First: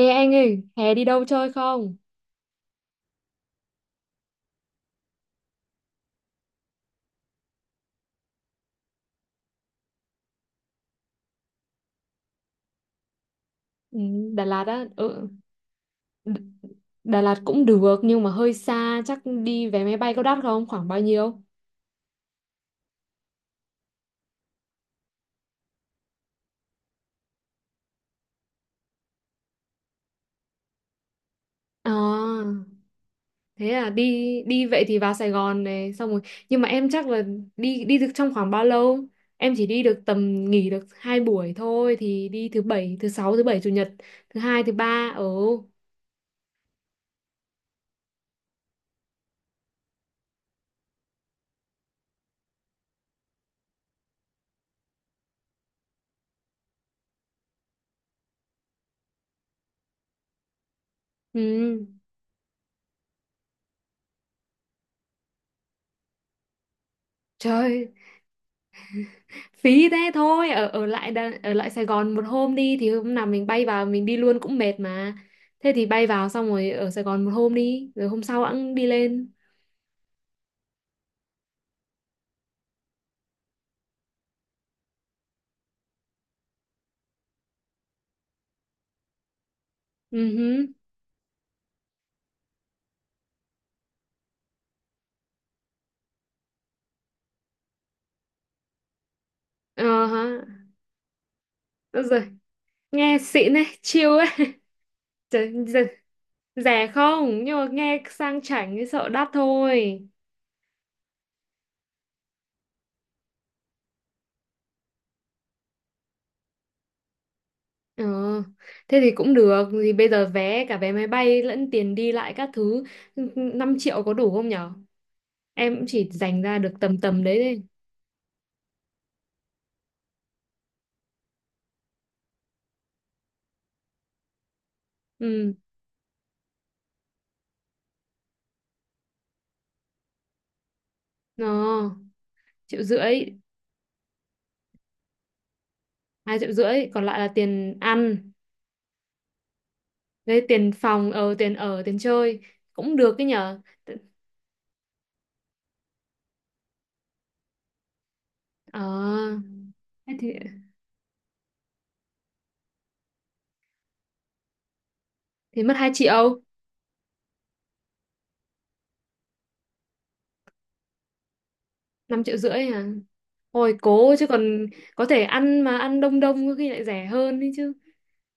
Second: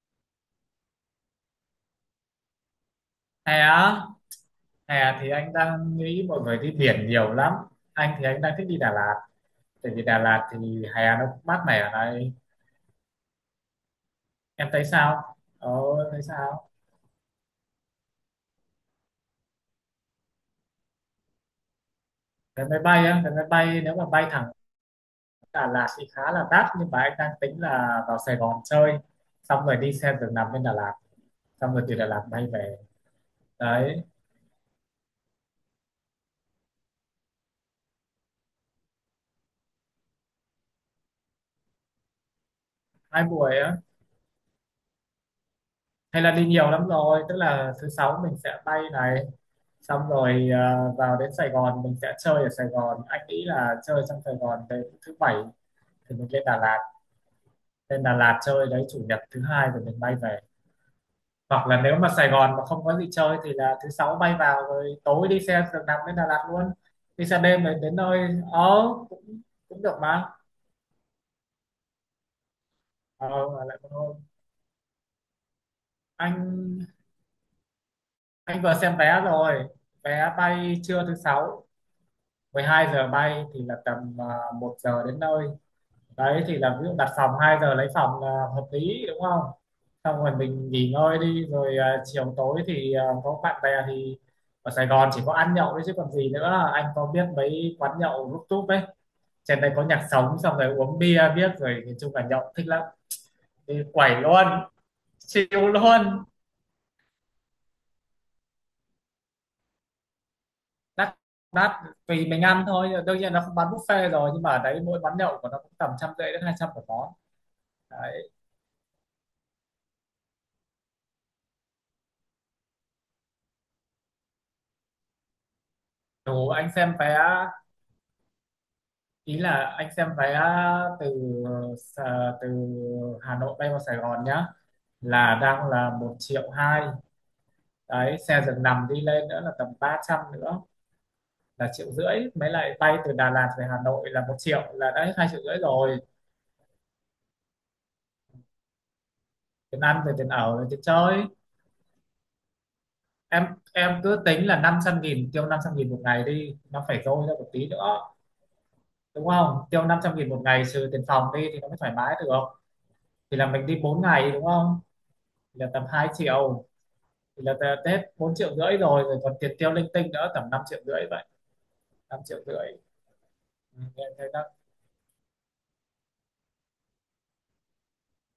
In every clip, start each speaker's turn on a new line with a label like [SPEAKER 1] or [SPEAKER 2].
[SPEAKER 1] Ê anh ơi, hè đi đâu chơi không?
[SPEAKER 2] Hè á? Hè thì anh đang nghĩ mọi người đi biển nhiều lắm. Anh đang thích đi Đà Lạt. Tại vì Đà Lạt thì hè nó cũng mát mẻ ở này.
[SPEAKER 1] Ừ. Đà Lạt
[SPEAKER 2] Em thấy
[SPEAKER 1] á. Ừ.
[SPEAKER 2] sao, thấy
[SPEAKER 1] D-
[SPEAKER 2] sao?
[SPEAKER 1] Đà Lạt cũng được nhưng mà hơi xa, chắc đi vé máy bay có đắt không? Khoảng bao nhiêu?
[SPEAKER 2] Vé máy bay á? Vé máy bay Nếu mà bay thẳng Đà Lạt thì khá là đắt, nhưng mà anh đang tính là vào Sài Gòn chơi, xong rồi đi xe giường nằm bên Đà Lạt, xong rồi từ Đà Lạt bay
[SPEAKER 1] À,
[SPEAKER 2] về.
[SPEAKER 1] thế à, đi
[SPEAKER 2] Đấy.
[SPEAKER 1] đi vậy thì vào Sài Gòn này, xong rồi. Nhưng mà em chắc là đi đi được trong khoảng bao lâu? Em chỉ đi được tầm nghỉ được 2 buổi thôi thì đi thứ bảy, thứ
[SPEAKER 2] Hai
[SPEAKER 1] sáu, thứ
[SPEAKER 2] buổi
[SPEAKER 1] bảy, chủ
[SPEAKER 2] á?
[SPEAKER 1] nhật, thứ hai, thứ ba. Ừ.
[SPEAKER 2] Hay là đi nhiều lắm rồi, tức là thứ sáu mình sẽ bay này, xong rồi vào đến Sài Gòn mình sẽ chơi ở Sài Gòn, anh nghĩ là chơi trong Sài Gòn đến thứ bảy thì mình lên Đà Lạt. Lên Đà Lạt chơi đấy, chủ nhật thứ hai rồi mình bay về. Hoặc
[SPEAKER 1] Ừ.
[SPEAKER 2] là nếu mà Sài Gòn mà không có gì chơi thì là thứ sáu bay vào rồi tối đi xe giường nằm đến Đà Lạt luôn. Đi xe đêm rồi
[SPEAKER 1] Trời,
[SPEAKER 2] đến nơi, ờ, cũng cũng
[SPEAKER 1] phí
[SPEAKER 2] được
[SPEAKER 1] thế
[SPEAKER 2] mà.
[SPEAKER 1] thôi ở ở lại Đà- ở lại Sài Gòn một hôm đi, thì hôm nào
[SPEAKER 2] Ờ,
[SPEAKER 1] mình bay
[SPEAKER 2] ở lại
[SPEAKER 1] vào
[SPEAKER 2] một
[SPEAKER 1] mình đi
[SPEAKER 2] hôm.
[SPEAKER 1] luôn cũng mệt mà, thế thì bay vào xong rồi
[SPEAKER 2] anh
[SPEAKER 1] ở Sài Gòn một hôm đi rồi hôm sau
[SPEAKER 2] anh
[SPEAKER 1] hẵng
[SPEAKER 2] vừa
[SPEAKER 1] đi
[SPEAKER 2] xem vé
[SPEAKER 1] lên.
[SPEAKER 2] rồi. Vé bay trưa thứ sáu 12 giờ bay thì là tầm 1 giờ đến nơi. Đấy thì là ví dụ đặt phòng 2 giờ lấy phòng là hợp lý, đúng không? Xong
[SPEAKER 1] Ừ
[SPEAKER 2] rồi
[SPEAKER 1] hứ.
[SPEAKER 2] mình nghỉ ngơi đi rồi chiều tối thì có bạn bè thì ở Sài Gòn chỉ có ăn nhậu. Đấy chứ còn gì nữa, anh có biết mấy quán nhậu rút túp ấy, trên đây có
[SPEAKER 1] Ờ
[SPEAKER 2] nhạc
[SPEAKER 1] hả.
[SPEAKER 2] sống xong rồi uống bia, biết rồi, nói
[SPEAKER 1] Ôi
[SPEAKER 2] chung
[SPEAKER 1] giời,
[SPEAKER 2] là nhậu thích lắm.
[SPEAKER 1] nghe xịn ấy,
[SPEAKER 2] Đi
[SPEAKER 1] chill
[SPEAKER 2] quẩy
[SPEAKER 1] ấy.
[SPEAKER 2] luôn. Chịu
[SPEAKER 1] Trời, giời,
[SPEAKER 2] luôn.
[SPEAKER 1] rẻ không, nhưng mà nghe sang chảnh thì sợ đắt thôi.
[SPEAKER 2] Đắt. đắt Tùy mình ăn thôi, đương nhiên nó không bán buffet rồi, nhưng mà ở đấy mỗi quán nhậu của nó cũng tầm 150 đến 200 một món.
[SPEAKER 1] Ờ, thế thì cũng được, thì bây giờ vé cả vé máy bay lẫn tiền đi lại các thứ, ừ, ừ, 5 triệu có đủ không nhở? Em cũng chỉ dành
[SPEAKER 2] Đủ.
[SPEAKER 1] ra
[SPEAKER 2] Anh
[SPEAKER 1] được
[SPEAKER 2] xem
[SPEAKER 1] tầm
[SPEAKER 2] vé,
[SPEAKER 1] tầm đấy đấy.
[SPEAKER 2] ý là anh xem vé từ từ Hà Nội bay vào Sài Gòn nhá, là
[SPEAKER 1] Ừ.
[SPEAKER 2] đang là 1.200.000. Đấy xe giường nằm đi lên nữa là tầm 300 nữa,
[SPEAKER 1] Ờ.
[SPEAKER 2] là 1.500.000. Mới lại
[SPEAKER 1] Triệu
[SPEAKER 2] bay từ
[SPEAKER 1] rưỡi.
[SPEAKER 2] Đà Lạt về Hà Nội là 1.000.000, là đã hết 2.500.000 rồi.
[SPEAKER 1] 2,5 triệu còn lại là tiền ăn
[SPEAKER 2] Tiền ăn rồi tiền
[SPEAKER 1] với
[SPEAKER 2] ở rồi
[SPEAKER 1] tiền
[SPEAKER 2] tiền
[SPEAKER 1] phòng
[SPEAKER 2] chơi.
[SPEAKER 1] ở, tiền ở, tiền chơi. Cũng được cái
[SPEAKER 2] em
[SPEAKER 1] nhở. T-
[SPEAKER 2] em cứ tính là 500.000, tiêu 500.000 một ngày đi nó phải dôi ra một tí nữa,
[SPEAKER 1] ờ,
[SPEAKER 2] đúng không? Tiêu năm
[SPEAKER 1] thế
[SPEAKER 2] trăm nghìn một ngày trừ tiền phòng đi thì nó mới thoải mái được. Thì là mình đi 4 ngày, đúng không? Thì
[SPEAKER 1] thì
[SPEAKER 2] là
[SPEAKER 1] mất
[SPEAKER 2] tầm
[SPEAKER 1] hai
[SPEAKER 2] hai
[SPEAKER 1] triệu
[SPEAKER 2] triệu Thì là Tết 4.500.000 rồi, rồi còn tiền tiêu linh tinh nữa tầm 5.500.000 vậy. năm
[SPEAKER 1] năm triệu
[SPEAKER 2] triệu
[SPEAKER 1] rưỡi
[SPEAKER 2] rưỡi
[SPEAKER 1] à? Ôi
[SPEAKER 2] Ừ, em
[SPEAKER 1] cố chứ
[SPEAKER 2] thấy nó
[SPEAKER 1] còn, có thể ăn mà ăn đông đông có khi lại rẻ hơn đấy chứ,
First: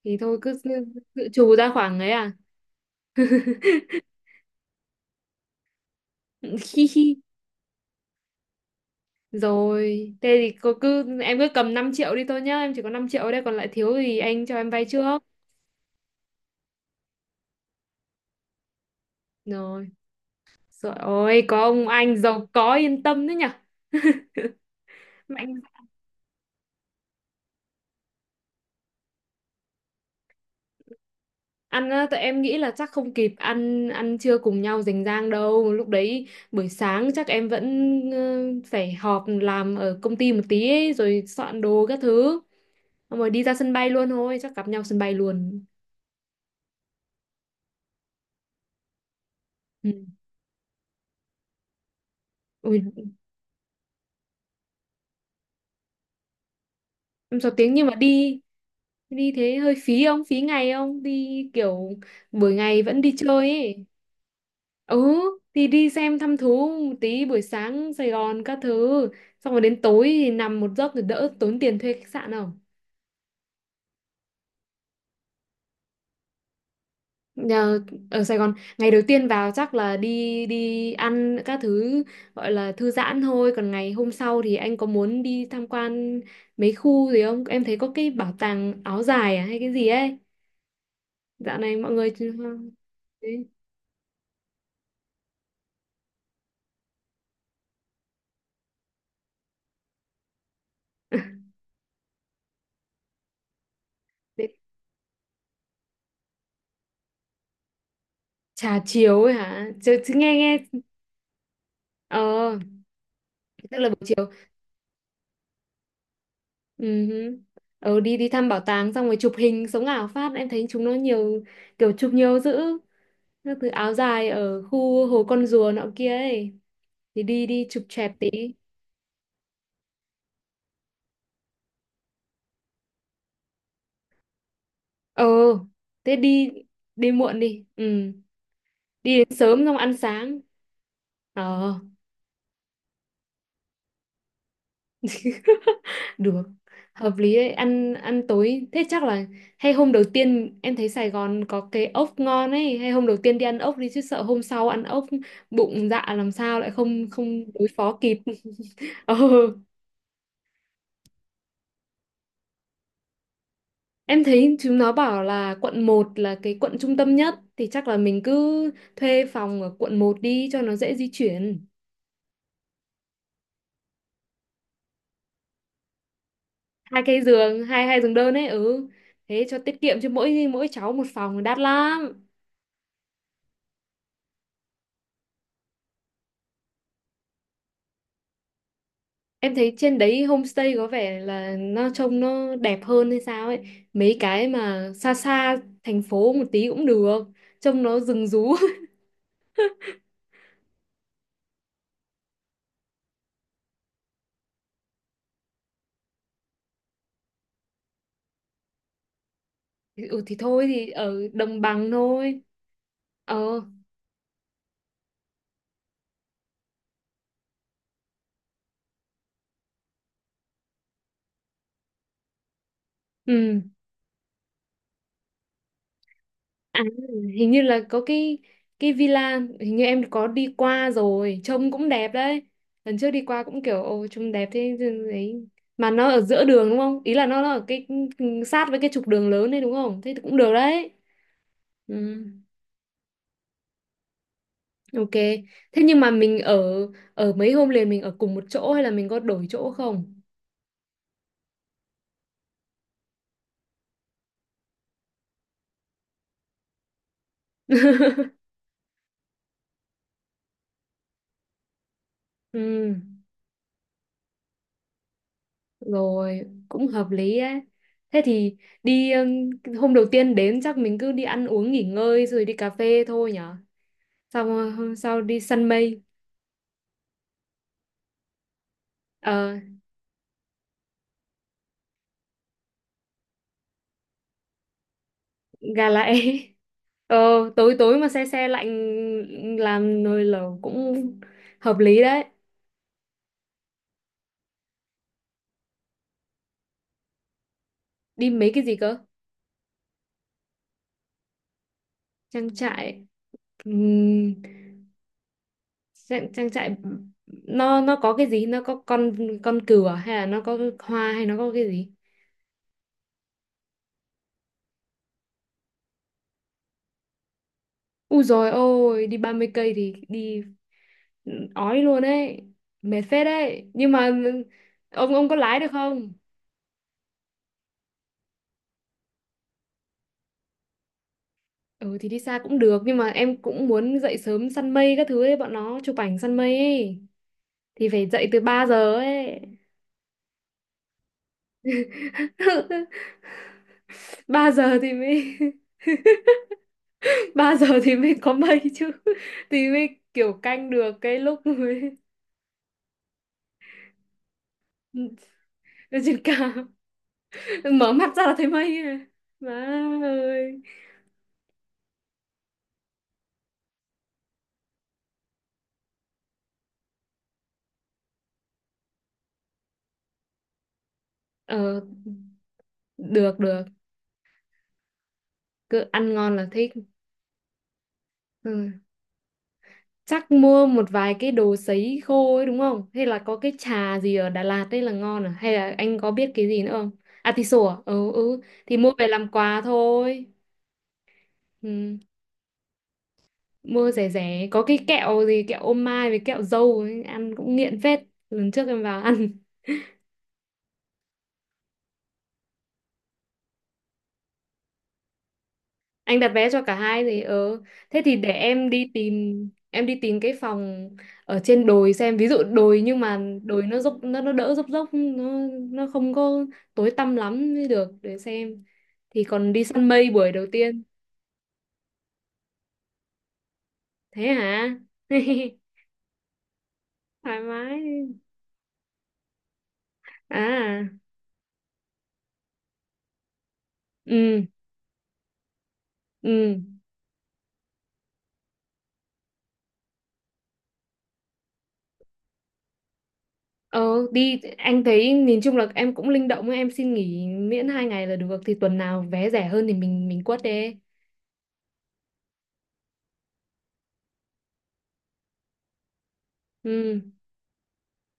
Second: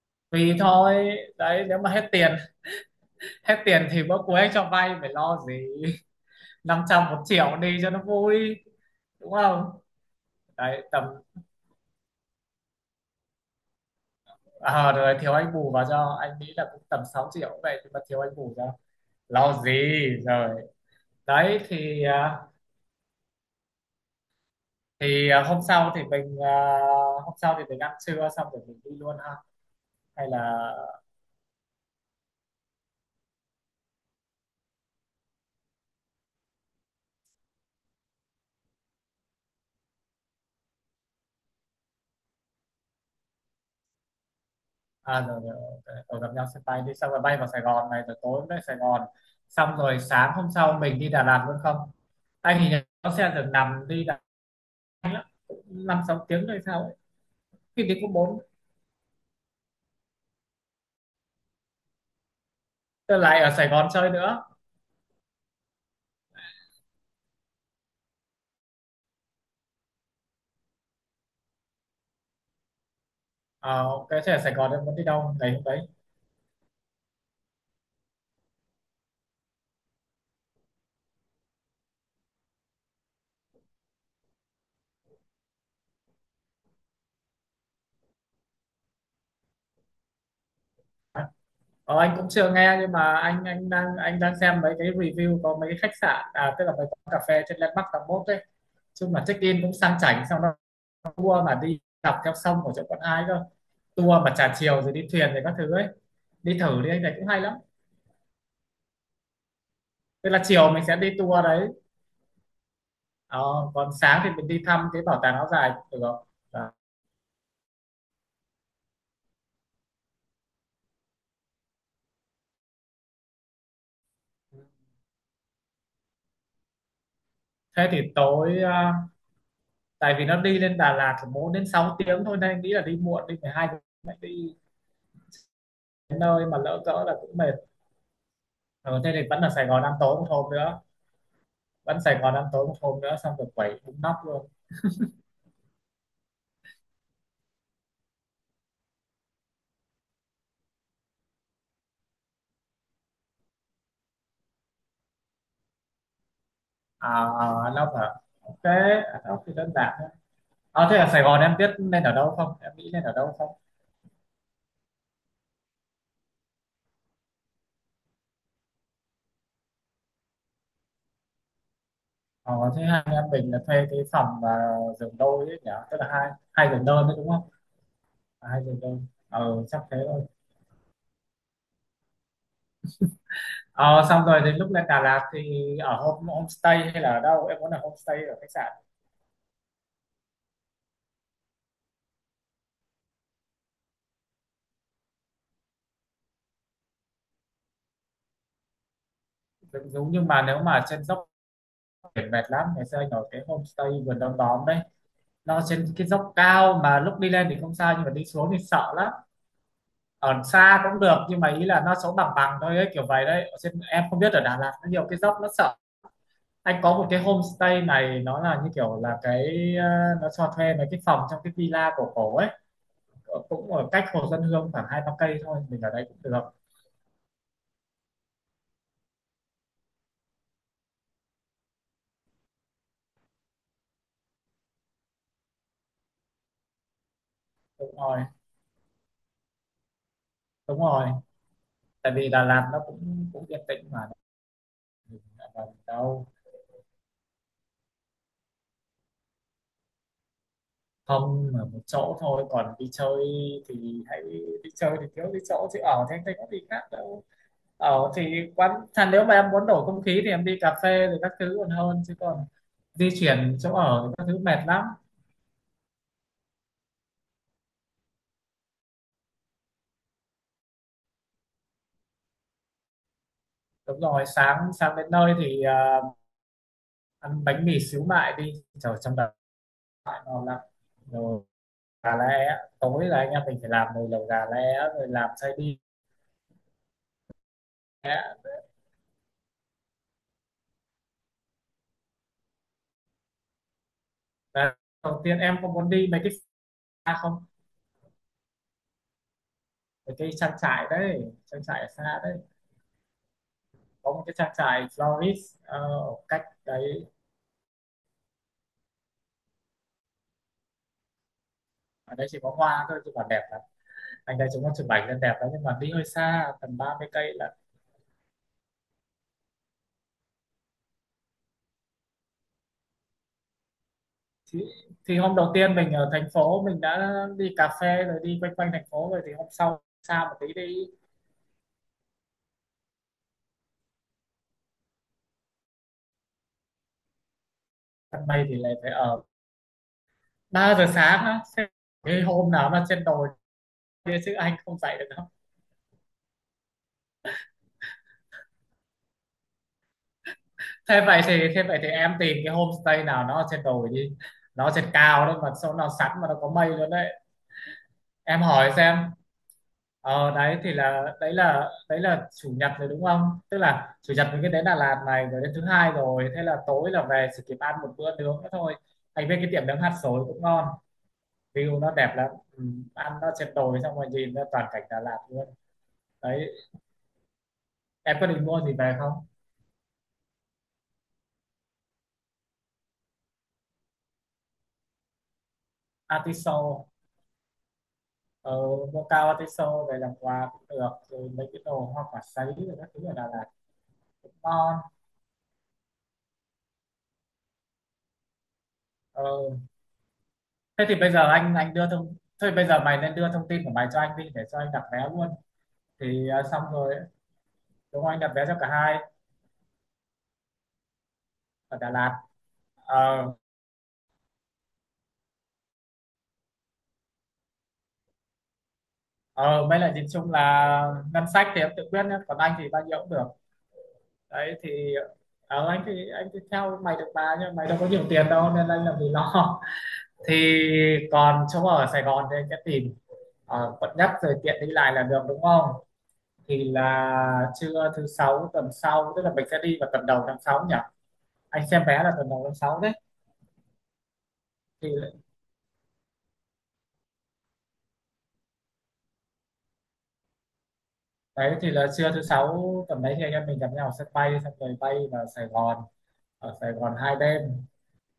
[SPEAKER 1] thì thôi cứ
[SPEAKER 2] tùy thôi.
[SPEAKER 1] dự trù
[SPEAKER 2] Đấy,
[SPEAKER 1] ra
[SPEAKER 2] nếu mà
[SPEAKER 1] khoảng
[SPEAKER 2] hết
[SPEAKER 1] ấy à.
[SPEAKER 2] tiền hết tiền thì bữa cuối anh cho vay, phải lo gì. Năm
[SPEAKER 1] Hi hi.
[SPEAKER 2] trăm một triệu đi cho nó vui, đúng không?
[SPEAKER 1] Rồi thế thì cô
[SPEAKER 2] Đấy tầm,
[SPEAKER 1] cứ em cứ cầm 5 triệu đi thôi nhá, em chỉ có 5 triệu ở đây, còn lại thiếu thì anh cho em vay
[SPEAKER 2] rồi
[SPEAKER 1] trước.
[SPEAKER 2] thiếu anh bù vào cho. Anh nghĩ là cũng tầm 6.000.000 cũng vậy, nhưng mà thiếu anh bù cho, lo
[SPEAKER 1] Rồi.
[SPEAKER 2] gì. Rồi.
[SPEAKER 1] Trời ơi,
[SPEAKER 2] Đấy
[SPEAKER 1] có ông
[SPEAKER 2] thì
[SPEAKER 1] anh giàu có yên tâm đấy nhở.
[SPEAKER 2] thì
[SPEAKER 1] Mạnh.
[SPEAKER 2] hôm sau thì mình hôm sau thì mình ăn trưa xong rồi mình đi luôn ha. Hay là
[SPEAKER 1] Ăn á, tụi em nghĩ là chắc không kịp ăn ăn trưa cùng nhau rành rang đâu lúc đấy, buổi sáng chắc em vẫn phải họp làm ở công ty một tí ấy, rồi soạn đồ các thứ. Xong rồi đi ra sân bay luôn thôi, chắc gặp nhau sân bay
[SPEAKER 2] à rồi, rồi,
[SPEAKER 1] luôn.
[SPEAKER 2] ok. Rồi gặp nhau sân bay đi, xong rồi bay vào Sài Gòn này rồi tối về Sài Gòn, xong
[SPEAKER 1] Ừ.
[SPEAKER 2] rồi sáng hôm sau mình đi Đà Lạt luôn không? Anh thì nó
[SPEAKER 1] Ui,
[SPEAKER 2] xe thường nằm đi Đà Lạt lắm, 5-6 tiếng rồi sao ấy.
[SPEAKER 1] em 6 tiếng,
[SPEAKER 2] Khi
[SPEAKER 1] nhưng mà
[SPEAKER 2] thì cũng bốn.
[SPEAKER 1] đi đi thế hơi phí không, phí ngày không đi kiểu buổi ngày vẫn đi
[SPEAKER 2] Tôi lại
[SPEAKER 1] chơi
[SPEAKER 2] ở Sài
[SPEAKER 1] ấy,
[SPEAKER 2] Gòn chơi nữa.
[SPEAKER 1] ừ thì đi xem thăm thú một tí buổi sáng Sài Gòn các thứ, xong rồi đến tối thì nằm một giấc thì đỡ tốn tiền thuê khách sạn không?
[SPEAKER 2] Ờ, ok, thế ở Sài Gòn em muốn đi đâu đấy hôm đấy?
[SPEAKER 1] Ờ, ở Sài Gòn ngày đầu tiên vào chắc là đi đi ăn các thứ gọi là thư giãn thôi, còn ngày hôm sau thì anh có muốn đi tham quan mấy khu gì không, em thấy có cái bảo tàng áo dài, à, hay cái gì ấy dạo này mọi
[SPEAKER 2] Ờ,
[SPEAKER 1] người.
[SPEAKER 2] anh cũng chưa nghe, nhưng mà
[SPEAKER 1] Đấy.
[SPEAKER 2] anh đang xem mấy cái review có mấy cái khách sạn, à tức là mấy quán cà phê trên Landmark 81 đấy. Chung là check in cũng sang chảnh, xong tour mà đi dọc theo sông của chỗ Quận Ai cơ. Tour mà
[SPEAKER 1] Đấy.
[SPEAKER 2] trà chiều rồi đi thuyền rồi các thứ ấy, đi thử đi anh, này cũng hay lắm.
[SPEAKER 1] Trà chiều ấy hả chứ
[SPEAKER 2] Tức
[SPEAKER 1] nghe
[SPEAKER 2] là
[SPEAKER 1] nghe
[SPEAKER 2] chiều mình sẽ đi tour đấy,
[SPEAKER 1] Ờ,
[SPEAKER 2] ờ,
[SPEAKER 1] tức là
[SPEAKER 2] còn
[SPEAKER 1] buổi
[SPEAKER 2] sáng
[SPEAKER 1] chiều.
[SPEAKER 2] thì mình đi thăm cái bảo tàng áo dài cũng được. Đó.
[SPEAKER 1] Ừ hứ. Ờ đi đi thăm bảo tàng xong rồi chụp hình sống ảo phát, em thấy chúng nó nhiều kiểu chụp nhiều dữ các thứ áo dài ở khu Hồ Con Rùa nọ kia ấy, thì đi đi chụp
[SPEAKER 2] Thế thì
[SPEAKER 1] choẹt tí.
[SPEAKER 2] tối tại vì nó đi lên Đà Lạt thì 4 đến 6 tiếng thôi nên anh nghĩ là đi muộn đi 12 tiếng, lại đi
[SPEAKER 1] Ờ thế
[SPEAKER 2] đến nơi
[SPEAKER 1] đi
[SPEAKER 2] mà lỡ cỡ
[SPEAKER 1] đi
[SPEAKER 2] là cũng
[SPEAKER 1] muộn
[SPEAKER 2] mệt.
[SPEAKER 1] đi, ừ,
[SPEAKER 2] Ờ, thế
[SPEAKER 1] đi
[SPEAKER 2] thì
[SPEAKER 1] đến
[SPEAKER 2] vẫn là
[SPEAKER 1] sớm
[SPEAKER 2] Sài
[SPEAKER 1] xong
[SPEAKER 2] Gòn ăn
[SPEAKER 1] ăn
[SPEAKER 2] tối một
[SPEAKER 1] sáng.
[SPEAKER 2] hôm nữa.
[SPEAKER 1] Ờ.
[SPEAKER 2] Vẫn Sài Gòn ăn tối một hôm nữa xong rồi quẩy bún nóc luôn.
[SPEAKER 1] Được. Hợp lý đấy, ăn ăn tối thế chắc là hay, hôm đầu tiên em thấy Sài Gòn có cái ốc ngon ấy, hay hôm đầu tiên đi ăn ốc đi, chứ sợ hôm sau ăn ốc bụng dạ làm sao lại không
[SPEAKER 2] À,
[SPEAKER 1] không đối
[SPEAKER 2] à, nóc
[SPEAKER 1] phó
[SPEAKER 2] à?
[SPEAKER 1] kịp.
[SPEAKER 2] Ok.
[SPEAKER 1] Ờ.
[SPEAKER 2] À, nóc thì đơn giản. À, thế ở Sài Gòn em biết nên ở đâu không? Em nghĩ nên ở đâu không?
[SPEAKER 1] Em thấy chúng nó bảo là quận một là cái quận trung tâm nhất, thì chắc là mình cứ thuê phòng ở quận một đi cho nó dễ di chuyển.
[SPEAKER 2] Ờ, thế hai anh em mình là thuê cái phòng mà giường đôi ấy nhỉ? Tức là hai hai giường
[SPEAKER 1] Hai
[SPEAKER 2] đơn đấy,
[SPEAKER 1] cái
[SPEAKER 2] đúng không?
[SPEAKER 1] giường, hai hai giường đơn ấy,
[SPEAKER 2] À, hai giường
[SPEAKER 1] ừ.
[SPEAKER 2] đơn.
[SPEAKER 1] Thế cho
[SPEAKER 2] Ờ,
[SPEAKER 1] tiết
[SPEAKER 2] chắc thế
[SPEAKER 1] kiệm, cho
[SPEAKER 2] thôi.
[SPEAKER 1] mỗi mỗi cháu một phòng đắt lắm.
[SPEAKER 2] Ờ, xong rồi đến lúc lên Đà Lạt thì ở homestay hay là ở đâu? Em muốn ở homestay ở khách sạn.
[SPEAKER 1] Em thấy trên đấy homestay có vẻ là nó trông nó đẹp hơn hay sao ấy. Mấy cái mà xa xa thành phố một tí cũng được, trông nó rừng rú.
[SPEAKER 2] Giống Giống nhưng mà nếu mà trên dốc biển mệt lắm, ngày xưa anh ở cái homestay vườn đom đóm đấy. Nó trên cái dốc cao mà lúc đi lên thì không sao, nhưng mà đi xuống thì sợ lắm.
[SPEAKER 1] Ừ thì
[SPEAKER 2] Ở
[SPEAKER 1] thôi
[SPEAKER 2] xa
[SPEAKER 1] thì
[SPEAKER 2] cũng
[SPEAKER 1] ở
[SPEAKER 2] được nhưng mà
[SPEAKER 1] đồng
[SPEAKER 2] ý là
[SPEAKER 1] bằng
[SPEAKER 2] nó sống bằng
[SPEAKER 1] thôi.
[SPEAKER 2] bằng thôi ấy, kiểu vậy đấy. Ở
[SPEAKER 1] Ờ.
[SPEAKER 2] trên em không biết, ở Đà Lạt nó nhiều cái dốc nó sợ. Anh có một cái homestay này, nó là như kiểu là cái, ờ, nó cho thuê mấy cái phòng trong cái villa cổ cổ ấy. Ờ,
[SPEAKER 1] Ừ.
[SPEAKER 2] cũng ở cách Hồ Xuân Hương khoảng 2-3 cây thôi, mình ở đấy cũng được.
[SPEAKER 1] À, hình như là có cái villa hình như em có đi qua rồi, trông cũng đẹp đấy, lần trước đi qua cũng kiểu ồ trông đẹp thế. Đấy. Mà nó ở giữa đường đúng không, ý là nó ở cái,
[SPEAKER 2] Đúng rồi.
[SPEAKER 1] ừ, sát với cái trục đường lớn đấy đúng không? Thế thì cũng được
[SPEAKER 2] Đúng
[SPEAKER 1] đấy.
[SPEAKER 2] rồi.
[SPEAKER 1] Ừ,
[SPEAKER 2] Tại vì Đà Lạt nó cũng cũng yên tĩnh mà.
[SPEAKER 1] ok.
[SPEAKER 2] Mình ở Đà Lạt
[SPEAKER 1] Thế nhưng mà
[SPEAKER 2] đâu,
[SPEAKER 1] mình ở ở mấy hôm liền mình ở cùng một chỗ hay là mình có đổi chỗ không?
[SPEAKER 2] không ở một chỗ thôi, còn đi chơi thì hãy, đi chơi thì thiếu đi chỗ chứ ở thì anh thấy có gì khác đâu. Ở thì quán thà nếu mà em muốn đổi không khí thì em đi cà phê rồi các thứ còn hơn, chứ còn
[SPEAKER 1] Ừ.
[SPEAKER 2] di chuyển chỗ ở thì các thứ mệt lắm.
[SPEAKER 1] Rồi, cũng hợp lý ấy. Thế thì đi hôm đầu tiên đến chắc mình cứ đi ăn uống nghỉ ngơi rồi đi cà phê thôi nhở.
[SPEAKER 2] Đúng rồi.
[SPEAKER 1] Xong
[SPEAKER 2] Sáng
[SPEAKER 1] rồi hôm
[SPEAKER 2] Sáng đến
[SPEAKER 1] sau
[SPEAKER 2] nơi
[SPEAKER 1] đi
[SPEAKER 2] thì
[SPEAKER 1] săn mây,
[SPEAKER 2] ăn bánh mì xíu mại đi, trời trong đó
[SPEAKER 1] ờ
[SPEAKER 2] ngon lắm. Rồi, gà lẻ tối là anh em mình phải làm nồi lẩu gà lẻ rồi làm xay đi.
[SPEAKER 1] gà lại. Ờ tối tối mà xe
[SPEAKER 2] Lẻ.
[SPEAKER 1] xe lạnh, làm nồi lẩu cũng hợp lý đấy.
[SPEAKER 2] Và đầu tiên em có muốn đi mấy cái xa không?
[SPEAKER 1] Đi mấy cái gì cơ?
[SPEAKER 2] Mấy cái trang trại đấy, trang trại ở xa đấy.
[SPEAKER 1] Trang trại,
[SPEAKER 2] Có một cái
[SPEAKER 1] ừm,
[SPEAKER 2] trang trại florist, ờ, ở
[SPEAKER 1] trang,
[SPEAKER 2] cách
[SPEAKER 1] trang trại
[SPEAKER 2] đấy.
[SPEAKER 1] nó có cái gì? Nó có con cừu à, hay là nó có hoa hay nó có cái gì?
[SPEAKER 2] Ở đây chỉ có hoa thôi chứ còn đẹp lắm. Anh đây, chúng nó chụp ảnh lên đẹp lắm, nhưng mà đi hơi xa tầm 30 cây là.
[SPEAKER 1] Ui rồi ôi, đi 30 cây thì đi ói luôn ấy, mệt phết đấy, nhưng mà
[SPEAKER 2] thì,
[SPEAKER 1] ông
[SPEAKER 2] thì
[SPEAKER 1] ông có
[SPEAKER 2] hôm đầu
[SPEAKER 1] lái được
[SPEAKER 2] tiên mình ở
[SPEAKER 1] không?
[SPEAKER 2] thành phố mình đã đi cà phê rồi đi quanh quanh thành phố rồi thì hôm sau xa một tí đi.
[SPEAKER 1] Ừ thì đi xa cũng được, nhưng mà em cũng muốn dậy sớm săn mây các thứ ấy, bọn nó chụp ảnh săn mây ấy thì phải
[SPEAKER 2] Tầm
[SPEAKER 1] dậy từ
[SPEAKER 2] này thì
[SPEAKER 1] ba
[SPEAKER 2] lại phải
[SPEAKER 1] giờ
[SPEAKER 2] ở,
[SPEAKER 1] ấy.
[SPEAKER 2] 3 giờ sáng á? Thế cái hôm nào mà trên đồi kia chứ
[SPEAKER 1] 3
[SPEAKER 2] anh không
[SPEAKER 1] giờ thì
[SPEAKER 2] dậy được đâu.
[SPEAKER 1] mới. Ba giờ thì mới có mây chứ, thì mới kiểu canh được cái lúc
[SPEAKER 2] Thế vậy thì
[SPEAKER 1] mới.
[SPEAKER 2] em tìm cái homestay nào nó ở trên đồi đi, nó ở trên cao đấy mà sao nó
[SPEAKER 1] Lên
[SPEAKER 2] sẵn
[SPEAKER 1] trên
[SPEAKER 2] mà nó có
[SPEAKER 1] cao
[SPEAKER 2] mây luôn đấy.
[SPEAKER 1] mở mắt ra là
[SPEAKER 2] Em
[SPEAKER 1] thấy
[SPEAKER 2] hỏi
[SPEAKER 1] mây
[SPEAKER 2] xem.
[SPEAKER 1] à má
[SPEAKER 2] Ờ, đấy
[SPEAKER 1] ơi.
[SPEAKER 2] thì là đấy là chủ nhật rồi, đúng không? Tức là chủ nhật mình cứ đến Đà Lạt này rồi đến thứ hai, rồi thế là tối là về chỉ kịp ăn một bữa nướng nữa thôi. Anh viên cái tiệm nướng hạt sồi cũng ngon,
[SPEAKER 1] Ờ,
[SPEAKER 2] view nó đẹp lắm, ừ, ăn nó
[SPEAKER 1] được
[SPEAKER 2] trên
[SPEAKER 1] được,
[SPEAKER 2] đồi xong rồi nhìn ra toàn cảnh Đà Lạt luôn.
[SPEAKER 1] cứ ăn ngon là
[SPEAKER 2] Đấy,
[SPEAKER 1] thích.
[SPEAKER 2] em có định mua
[SPEAKER 1] Ừ.
[SPEAKER 2] gì về không?
[SPEAKER 1] Chắc mua một vài cái đồ sấy khô ấy đúng không, hay là có cái trà gì ở Đà Lạt đấy là ngon à, hay là anh có biết cái gì nữa
[SPEAKER 2] Artiso,
[SPEAKER 1] không? Atiso à, ừ, ừ
[SPEAKER 2] ờ,
[SPEAKER 1] thì mua
[SPEAKER 2] mua
[SPEAKER 1] về làm
[SPEAKER 2] cao
[SPEAKER 1] quà
[SPEAKER 2] artiso về làm
[SPEAKER 1] thôi.
[SPEAKER 2] quà cũng được, rồi mấy cái đồ
[SPEAKER 1] Ừ.
[SPEAKER 2] hoa quả sấy rồi các thứ ở Đà Lạt
[SPEAKER 1] Mua rẻ
[SPEAKER 2] cũng
[SPEAKER 1] rẻ có
[SPEAKER 2] ngon.
[SPEAKER 1] cái kẹo gì, kẹo ô mai với kẹo dâu ấy, ăn cũng nghiện phết, lần trước em vào
[SPEAKER 2] Ờ,
[SPEAKER 1] ăn.
[SPEAKER 2] thế thì bây giờ anh đưa thông, thôi bây giờ mày nên đưa thông tin của mày cho anh đi để cho anh đặt vé luôn,
[SPEAKER 1] Anh
[SPEAKER 2] thì
[SPEAKER 1] đặt vé cho
[SPEAKER 2] xong
[SPEAKER 1] cả
[SPEAKER 2] rồi,
[SPEAKER 1] hai thì ờ, thế
[SPEAKER 2] đúng không,
[SPEAKER 1] thì
[SPEAKER 2] anh
[SPEAKER 1] để
[SPEAKER 2] đặt vé cho cả
[SPEAKER 1] em đi
[SPEAKER 2] hai
[SPEAKER 1] tìm em đi tìm cái phòng ở trên
[SPEAKER 2] ở Đà
[SPEAKER 1] đồi
[SPEAKER 2] Lạt.
[SPEAKER 1] xem, ví dụ đồi nhưng mà
[SPEAKER 2] ờ
[SPEAKER 1] đồi nó dốc nó đỡ dốc dốc nó không có tối tăm lắm mới được để xem, thì còn đi
[SPEAKER 2] ờ, mấy
[SPEAKER 1] săn
[SPEAKER 2] là nhìn
[SPEAKER 1] mây buổi
[SPEAKER 2] chung
[SPEAKER 1] đầu tiên.
[SPEAKER 2] là ngân sách thì em tự quyết nhé, còn anh thì bao nhiêu cũng được.
[SPEAKER 1] Thế
[SPEAKER 2] Đấy
[SPEAKER 1] hả?
[SPEAKER 2] thì ờ, anh thì theo mày được bà,
[SPEAKER 1] Thoải
[SPEAKER 2] nhưng mày đâu
[SPEAKER 1] mái.
[SPEAKER 2] có nhiều tiền đâu nên anh làm gì lo. Thì
[SPEAKER 1] À
[SPEAKER 2] còn chỗ ở Sài Gòn thì anh sẽ tìm ở quận nhất rồi
[SPEAKER 1] ừ
[SPEAKER 2] tiện đi lại là được, đúng không?
[SPEAKER 1] ừ
[SPEAKER 2] Thì là trưa thứ sáu tuần sau, tức là mình sẽ đi vào tuần đầu tháng 6 nhỉ, anh xem vé là tuần đầu tháng 6 đấy.
[SPEAKER 1] ờ đi, anh
[SPEAKER 2] Thì
[SPEAKER 1] thấy nhìn chung là em cũng linh động ấy, em xin nghỉ miễn 2 ngày là được, thì tuần nào vé rẻ hơn thì mình quất đi.
[SPEAKER 2] đấy thì là trưa thứ sáu tầm đấy thì anh em mình gặp nhau ở sân bay xong rồi bay vào Sài Gòn, ở Sài Gòn
[SPEAKER 1] Ừ.
[SPEAKER 2] 2 đêm.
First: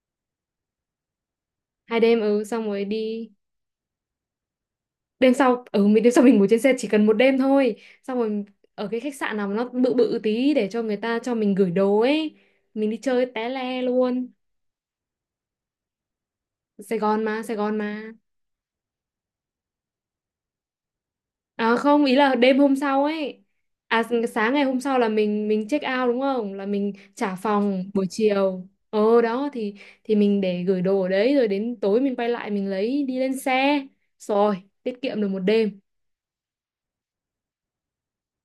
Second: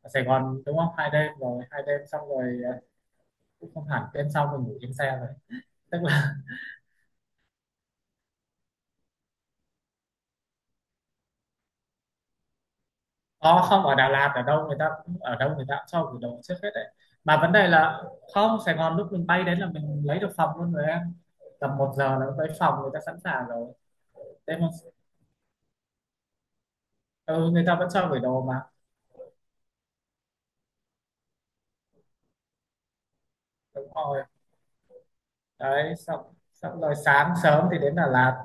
[SPEAKER 2] Ở Sài Gòn, đúng không, hai đêm rồi hai đêm,
[SPEAKER 1] 2 đêm,
[SPEAKER 2] xong
[SPEAKER 1] ừ,
[SPEAKER 2] rồi
[SPEAKER 1] xong
[SPEAKER 2] ờ,
[SPEAKER 1] rồi đi.
[SPEAKER 2] cũng không hẳn, đêm sau mình ngủ trên xe rồi.
[SPEAKER 1] Đêm sau, ừ,
[SPEAKER 2] Tức
[SPEAKER 1] mình đêm sau
[SPEAKER 2] là
[SPEAKER 1] mình ngủ trên xe chỉ cần một đêm thôi, xong rồi ở cái khách sạn nào mà nó bự bự tí để cho người ta cho mình gửi đồ ấy, mình đi chơi té
[SPEAKER 2] có
[SPEAKER 1] le
[SPEAKER 2] không, ở Đà
[SPEAKER 1] luôn.
[SPEAKER 2] Lạt ở đâu người ta cũng, ở đâu người ta cũng cho gửi đồ trước hết đấy
[SPEAKER 1] Sài Gòn
[SPEAKER 2] mà.
[SPEAKER 1] mà
[SPEAKER 2] Vấn
[SPEAKER 1] Sài
[SPEAKER 2] đề
[SPEAKER 1] Gòn
[SPEAKER 2] là
[SPEAKER 1] mà.
[SPEAKER 2] không, Sài Gòn lúc mình bay đến là mình lấy được phòng luôn rồi em,
[SPEAKER 1] À
[SPEAKER 2] tầm một
[SPEAKER 1] không,
[SPEAKER 2] giờ
[SPEAKER 1] ý
[SPEAKER 2] là
[SPEAKER 1] là
[SPEAKER 2] tới
[SPEAKER 1] đêm hôm
[SPEAKER 2] phòng người ta
[SPEAKER 1] sau
[SPEAKER 2] sẵn
[SPEAKER 1] ấy.
[SPEAKER 2] sàng rồi.
[SPEAKER 1] À, sáng
[SPEAKER 2] đêm
[SPEAKER 1] ngày
[SPEAKER 2] hôm-
[SPEAKER 1] hôm sau là mình check out đúng không, là mình trả
[SPEAKER 2] ừ, người ta
[SPEAKER 1] phòng
[SPEAKER 2] vẫn
[SPEAKER 1] buổi
[SPEAKER 2] cho gửi đồ mà.
[SPEAKER 1] chiều, ờ đó thì mình để gửi đồ ở đấy rồi đến tối mình quay lại mình lấy đi lên xe.
[SPEAKER 2] Đúng rồi.
[SPEAKER 1] Rồi. Tiết kiệm được một đêm.
[SPEAKER 2] Đấy xong xong rồi sáng sớm thì đến Đà Lạt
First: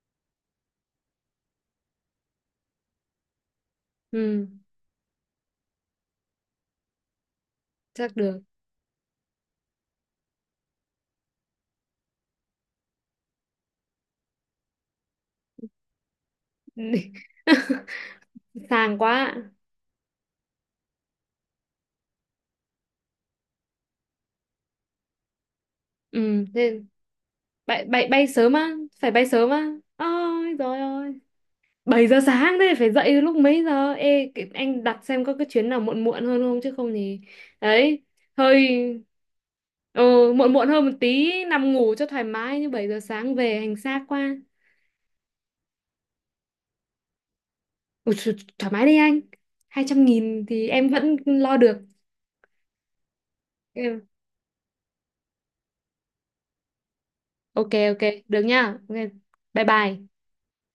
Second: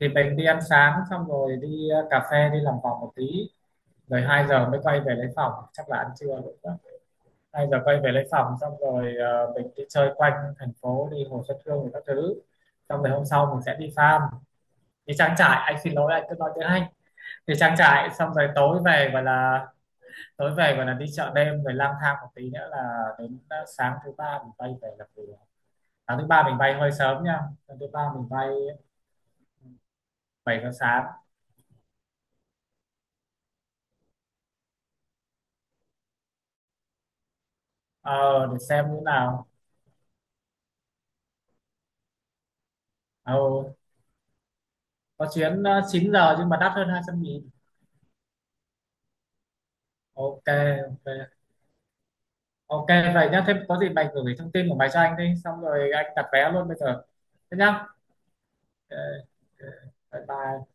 [SPEAKER 2] thì mình đi ăn sáng xong rồi đi, ờ, cà phê đi làm vòng một tí rồi 2
[SPEAKER 1] Ừ.
[SPEAKER 2] giờ mới quay về lấy phòng chắc là ăn trưa rồi đó. 2 giờ quay về
[SPEAKER 1] Chắc
[SPEAKER 2] lấy
[SPEAKER 1] được.
[SPEAKER 2] phòng xong rồi ờ, mình đi chơi quanh thành phố đi Hồ Xuân Hương rồi các thứ. Xong rồi hôm sau mình sẽ đi farm, đi trang trại, anh xin lỗi anh cứ nói tiếng Anh. Đi trang trại xong rồi tối
[SPEAKER 1] Sang
[SPEAKER 2] về gọi
[SPEAKER 1] quá.
[SPEAKER 2] là, tối về gọi là đi chợ đêm rồi lang thang một tí nữa là đến, ờ, sáng thứ ba mình bay về làm việc. Sáng thứ ba
[SPEAKER 1] Ừ,
[SPEAKER 2] mình bay
[SPEAKER 1] thế
[SPEAKER 2] hơi sớm nha. Sáng
[SPEAKER 1] bay,
[SPEAKER 2] thứ
[SPEAKER 1] bay,
[SPEAKER 2] ba
[SPEAKER 1] bay
[SPEAKER 2] mình bay
[SPEAKER 1] sớm á, phải bay sớm á. Ôi
[SPEAKER 2] bảy giờ
[SPEAKER 1] rồi
[SPEAKER 2] sáng
[SPEAKER 1] ơi. 7 giờ sáng thế phải dậy lúc mấy giờ? Ê, anh đặt xem có cái chuyến nào muộn muộn hơn không chứ không thì, đấy,
[SPEAKER 2] Ờ để xem
[SPEAKER 1] hơi,
[SPEAKER 2] như nào.
[SPEAKER 1] ừ, muộn muộn hơn một tí nằm ngủ cho thoải mái, như 7 giờ sáng về
[SPEAKER 2] Ồ,
[SPEAKER 1] hành xác quá.
[SPEAKER 2] có chuyến, ờ, 9 giờ nhưng mà đắt hơn 200.000.
[SPEAKER 1] Ủa, th thoải mái đi anh. 200.000
[SPEAKER 2] Ok,
[SPEAKER 1] thì em vẫn
[SPEAKER 2] ok.
[SPEAKER 1] lo được.
[SPEAKER 2] Ok, vậy nhá. Thêm có gì
[SPEAKER 1] Em-
[SPEAKER 2] mày gửi thông tin của mày cho anh đi. Xong rồi anh đặt vé luôn bây giờ. Thế
[SPEAKER 1] Ok
[SPEAKER 2] nhá.
[SPEAKER 1] ok, được nha. Ok.
[SPEAKER 2] Ok,
[SPEAKER 1] Bye
[SPEAKER 2] ok.
[SPEAKER 1] bye.
[SPEAKER 2] Bye bye.